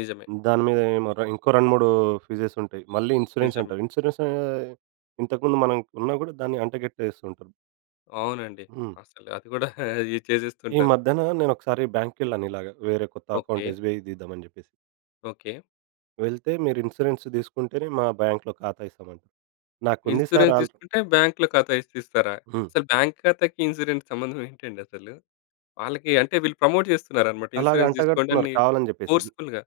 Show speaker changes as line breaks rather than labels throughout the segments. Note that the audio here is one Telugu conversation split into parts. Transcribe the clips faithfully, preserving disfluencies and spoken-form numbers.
నిజమే.
దాని మీద ఏమో ఇంకో రెండు మూడు ఫీజస్ ఉంటాయి. మళ్ళీ ఇన్స్యూరెన్స్
నిజమే.
అంటారు. ఇన్స్యూరెన్స్ ఇంతకు ముందు మనం ఉన్న కూడా దాన్ని అంటగట్టేస్తూ ఉంటారు.
అవునండి.
హ్మ్.
అసలు అది కూడా ఏ
ఈ
చేసేస్తుంటారు.
మధ్యన నేను ఒకసారి బ్యాంక్‌‌కెళ్ళాను. ఇలాగ వేరే కొత్త
ఓకే.
అకౌంట్ ఎస్‌బి‌ఐ తీద్దాం అని చెప్పేసి.
ఓకే.
వెళ్తే మీరు ఇన్స్యూరెన్స్ తీసుకుంటేనే మా బ్యాంక్‌‌లో ఖాతా వేస్తామంటారు. నాకుంది సార్
ఇన్స్యూరెన్స్
ఆల్రె
తీసుకుంటే బ్యాంక్‌లో ఖాతా ఏ‌సి తీస్తారా?
హ్మ్.
అసలు బ్యాంక్‌ ఖాతాకి ఇన్స్యూరెన్స్‌కి సంబంధం ఏంటండి అసలు? వాళ్ళకి అంటే వీళ్ళు ప్రమోట్ చేస్తున్నారన్నమాట
అలాగ
ఇన్స్యూరెన్స్
అంటగడుతున్నారు
తీసుకోండని
కావాలని చెప్పేసిది.
ఫోర్స్ఫుల్‌గా.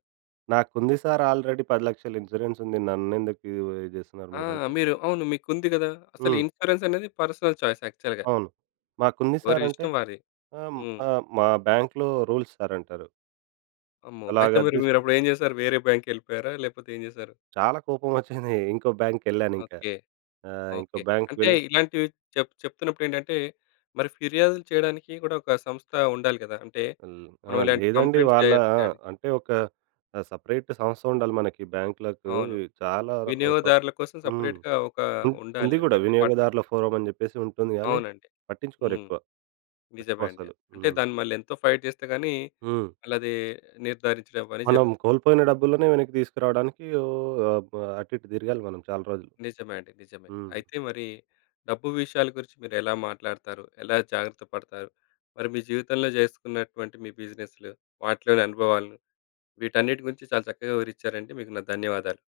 నాకుంది సార్ ఆల్రెడీ పది లక్షలు ఇన్స్యూరెన్స్ ఉంది. నన్నెందుకు ఇది చేస్తున్నారు
ఆ!
మీరు అంటే
మీరు అవును. మీకుంది కదా! అసలు
హ్మ్.
ఇన్స్యూరెన్స్ అనేది పర్సనల్ చాయిస్ యాక్చువల్‌గా.
అవును. మాకుంది సార్ అంటే
వారిష్టం వారి.
ఆహ్,
హ్మ్.
ఆహ్, మా బ్యాంక్‌‌లో రూల్స్ సార్ అంటారు.
అమ్మో! అయితే
అలాగా అది
మరి
తీసుకొని.
మీరప్పుడు ఏం చేశారు వేరే బ్యాంకేళ్ళిపోయారా? లేపోతే ఏం చేసారు?
చాలా కోపం వచ్చింది. ఇంకో బ్యాంక్‌‌కేళ్ళాను ఇంకా.
ఓకే.
ఆ! ఇంకో
ఓకే.
బ్యాంక్‌‌కి
అంటే
వెళ్ళి
ఇలాంటివి చెప్ చెప్తున్నప్పుడు ఏంటంటే మరి ఫిర్యాదులు చేయడానికి కూడా ఒక సంస్థ ఉండాలి కదా! అంటే
హ్మ్. ఆ!
మనం ఇలాంటి
లేదండి.
కంప్లెయింట్స్ చే
వాళ్ళ ఆ!
చేయా‌డా
అంటే ఒక ఆహ్, సెపరేట్ సంస్థ ఉండాలి మనకి బ్యాంక్‌లకు.
అవును.
ఇ చాలా ఆ! ప్ర
వినియోగదారుల కోసం
హ్మ్.
సెపరేట్‌గా ఒక
ఉంద్
ఉండాలి
ఉంది
ఒక
కూడా
డిపార్ట్మెంట్.
వినియోగదారుల ఫోరమ్ అని చెప్పేసి ఉంటుంది గాని
అవునండి.
పట్టించుకోరు
హ్మ్.
ఎక్కువ. ఎక్కువ
నిజమేండి.
అసలు.
అంటే
హ్మ్.
దాన్ని మళ్ళి ఎంతో ఫైట్ చేస్తే గాని
హ్మ్.
ఆళ్ళది నిర్ధారించడం అనే
మనం
జరుగుతు
కోల్పోయిన డబ్బులనే వెనక్కి తీసుకురావడానికి ఓహ్! అబ్ అటు ఇటు తిరగాలి మనం చాలా రోజులు.
నిజమే అండి. నిజమే.
హ్మ్.
అయితే మరి డబ్బు విషయాల గురించి మీరు ఎలా మాట్లాడతారు, ఎలా జాగ్రత్త పడతారు, మరి మీ జీవితంలో చేసుకున్నటువంటి మీ బిజినెస్‌లు వాటిలోని అనుభవాల‌ను, వీటన్నిటి గురించి చాలా చక్కగా వివరిచ్చారండి. మీకు నా ధన్యవాదాలు.